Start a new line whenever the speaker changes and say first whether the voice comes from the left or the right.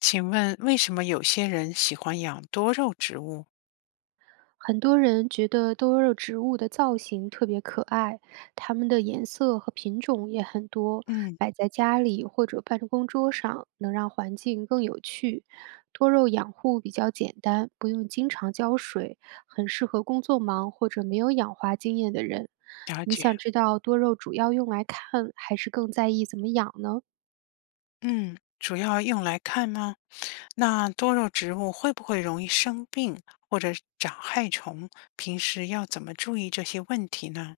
left: 请问为什么有些人喜欢养多肉植物？
right: 很多人觉得多肉植物的造型特别可爱，它们的颜色和品种也很多，
left: 嗯，
right: 摆在家里或者办公桌上，能让环境更有趣。多肉养护比较简单，不用经常浇水，很适合工作忙或者没有养花经验的人。
left: 了
right: 你
left: 解。
right: 想知道多肉主要用来看，还是更在意怎么养呢？
left: 嗯，主要用来看吗？那多肉植物会不会容易生病或者长害虫？平时要怎么注意这些问题呢？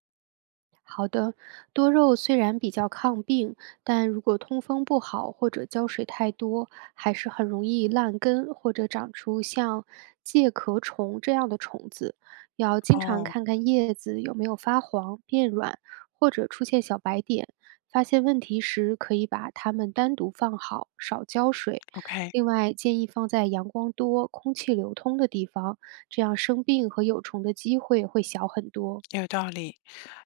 right: 好的，多肉虽然比较抗病，但如果通风不好或者浇水太多，还是很容易烂根或者长出像介壳虫这样的虫子。要经常
left: 哦
right: 看看叶子有没有发黄、变软，或者出现小白点。发现问题时，可以把它们单独放好，少浇水。
left: ，OK，
right: 另外，建议放在阳光多、空气流通的地方，这样生病和有虫的机会会小很多。
left: 有道理。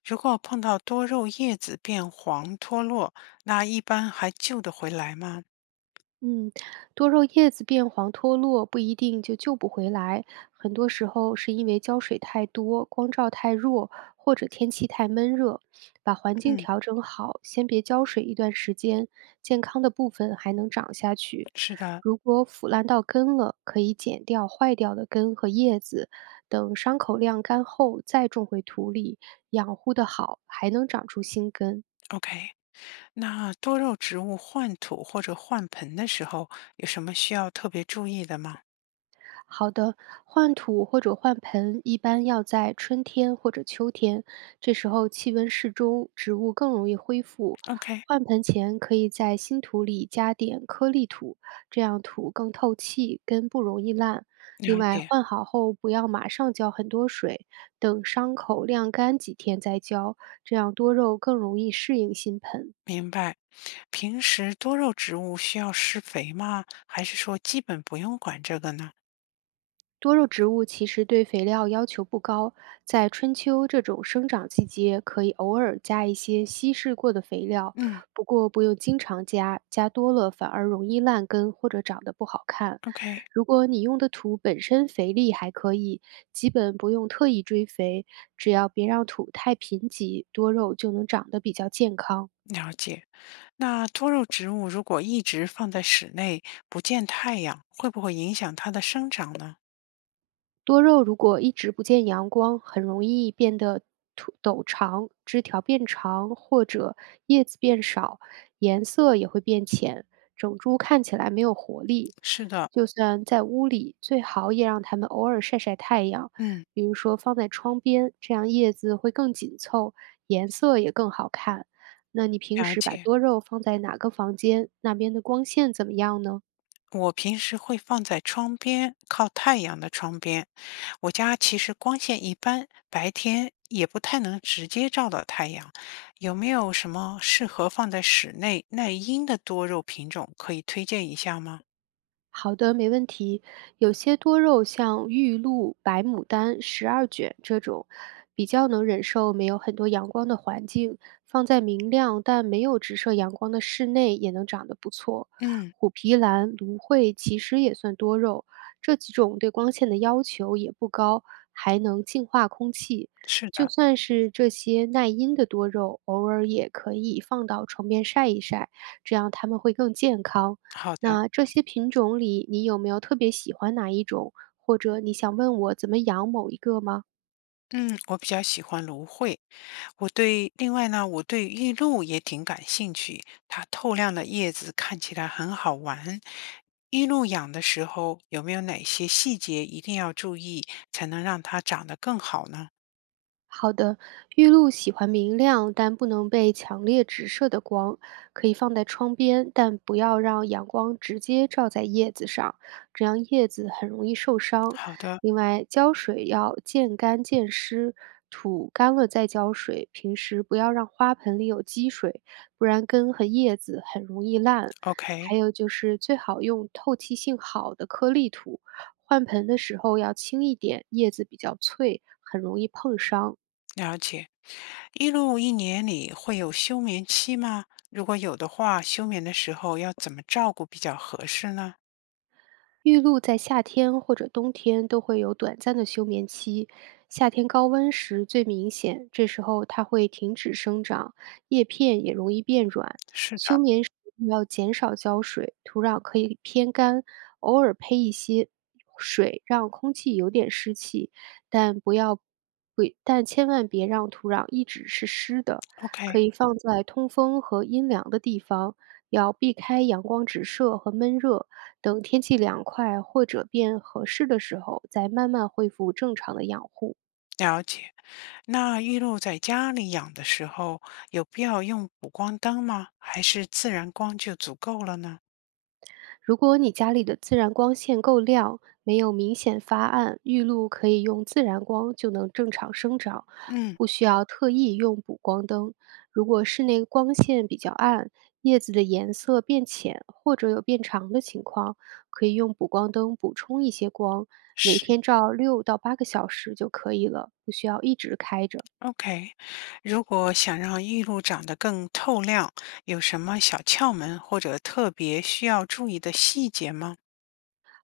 left: 如果碰到多肉叶子变黄脱落，那一般还救得回来吗？
right: 嗯，多肉叶子变黄脱落不一定就救不回来，很多时候是因为浇水太多、光照太弱或者天气太闷热。把环境
left: 嗯，
right: 调整好，先别浇水一段时间，健康的部分还能长下去。
left: 是的
right: 如果腐烂到根了，可以剪掉坏掉的根和叶子，等伤口晾干后再种回土里，养护的好还能长出新根。
left: ，OK。那多肉植物换土或者换盆的时候，有什么需要特别注意的吗
right: 好的，换土或者换盆一般要在春天或者秋天，这时候气温适中，植物更容易恢复。
left: ？OK，
right: 换盆前可以在新土里加点颗粒土，这样土更透气，根不容易烂。
left: 了
right: 另
left: 嗯
right: 外，
left: 解，
right: 换好后不要马上浇很多水，等伤口晾干几天再浇，这样多肉更容易适应新盆。
left: 明白。平时多肉植物需要施肥吗？还是说基本不用管这个呢？
right: 多肉植物其实对肥料要求不高，在春秋这种生长季节，可以偶尔加一些稀释过的肥料，
left: 嗯
right: 不过不用经常加，加多了反而容易烂根或者长得不好看。
left: ，OK，
right: 如果你用的土本身肥力还可以，基本不用特意追肥，只要别让土太贫瘠，多肉就能长得比较健康。
left: 了解。那多肉植物如果一直放在室内不见太阳，会不会影响它的生长呢？
right: 多肉如果一直不见阳光，很容易变得土陡长，枝条变长或者叶子变少，颜色也会变浅，整株看起来没有活力。
left: 是的，
right: 就算在屋里，最好也让它们偶尔晒晒太阳，
left: 嗯，
right: 比如说放在窗边，这样叶子会更紧凑，颜色也更好看。那你平
left: 了
right: 时把
left: 解。
right: 多肉放在哪个房间？那边的光线怎么样呢？
left: 我平时会放在窗边，靠太阳的窗边。我家其实光线一般，白天也不太能直接照到太阳。有没有什么适合放在室内耐阴的多肉品种可以推荐一下吗？
right: 好的，没问题。有些多肉像玉露、白牡丹、十二卷这种，比较能忍受没有很多阳光的环境，放在明亮但没有直射阳光的室内也能长得不错。
left: 嗯，
right: 虎皮兰、芦荟其实也算多肉，这几种对光线的要求也不高，还能净化空气。
left: 是
right: 就
left: 的，
right: 算是这些耐阴的多肉，偶尔也可以放到床边晒一晒，这样它们会更健康。
left: 好的。
right: 那这些品种里，你有没有特别喜欢哪一种？或者你想问我怎么养某一个吗？
left: 嗯，我比较喜欢芦荟。我对另外呢，我对玉露也挺感兴趣。它透亮的叶子看起来很好玩。玉露养的时候，有没有哪些细节一定要注意，才能让它长得更好呢？
right: 好的，玉露喜欢明亮但不能被强烈直射的光，可以放在窗边，但不要让阳光直接照在叶子上，这样叶子很容易受伤。
left: 好的
right: 另外，浇水要见干见湿，土干了再浇水。平时不要让花盆里有积水，不然根和叶子很容易烂。
left: ，OK，
right: 还有就是最好用透气性好的颗粒土，换盆的时候要轻一点，叶子比较脆，很容易碰伤。
left: 了解。玉露一年里会有休眠期吗？如果有的话，休眠的时候要怎么照顾比较合适呢？
right: 玉露在夏天或者冬天都会有短暂的休眠期，夏天高温时最明显，这时候它会停止生长，叶片也容易变软。
left: 是
right: 休
left: 的
right: 眠时要减少浇水，土壤可以偏干，偶尔喷一些水，让空气有点湿气，但不要不但千万别让土壤一直是湿的。
left: ，OK。
right: 可以放在通风和阴凉的地方，要避开阳光直射和闷热。等天气凉快或者变合适的时候，再慢慢恢复正常的养护。
left: 了解。那玉露在家里养的时候，有必要用补光灯吗？还是自然光就足够了呢？
right: 如果你家里的自然光线够亮，没有明显发暗，玉露可以用自然光就能正常生长，
left: 嗯，
right: 不需要特意用补光灯。如果室内光线比较暗，叶子的颜色变浅或者有变长的情况，可以用补光灯补充一些光，每
left: 是
right: 天照6到8个小时就可以了，不需要一直开着。
left: OK。如果想让玉露长得更透亮，有什么小窍门或者特别需要注意的细节吗？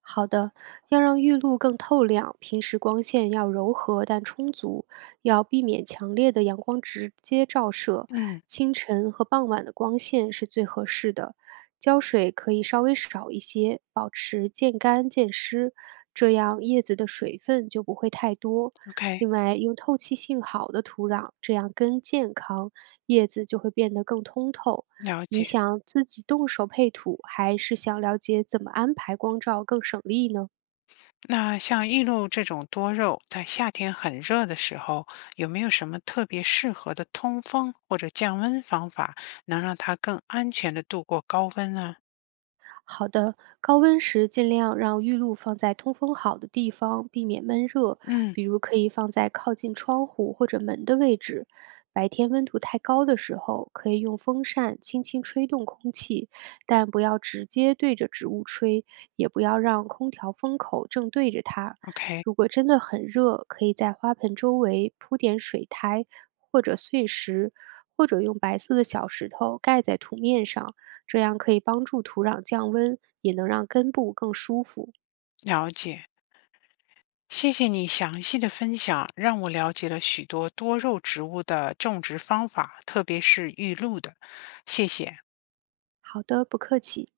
right: 好的，要让玉露更透亮，平时光线要柔和但充足，要避免强烈的阳光直接照射，
left: 嗯
right: 清晨和傍晚的光线是最合适的。浇水可以稍微少一些，保持渐干渐湿，这样叶子的水分就不会太多。
left: ，OK，
right: 另外，用透气性好的土壤，这样根健康，叶子就会变得更通透。
left: 了
right: 你
left: 解。
right: 想自己动手配土，还是想了解怎么安排光照更省力呢？
left: 那像玉露这种多肉，在夏天很热的时候，有没有什么特别适合的通风或者降温方法，能让它更安全的度过高温呢？
right: 好的，高温时尽量让浴露放在通风好的地方，避免闷热，
left: 嗯
right: 比如可以放在靠近窗户或者门的位置。白天温度太高的时候，可以用风扇轻轻吹动空气，但不要直接对着植物吹，也不要让空调风口正对着它。
left: ，OK，
right: 如果真的很热，可以在花盆周围铺点水苔或者碎石，或者用白色的小石头盖在土面上。这样可以帮助土壤降温，也能让根部更舒服。
left: 了解。谢谢你详细的分享，让我了解了许多多肉植物的种植方法，特别是玉露的。谢谢。
right: 好的，不客气。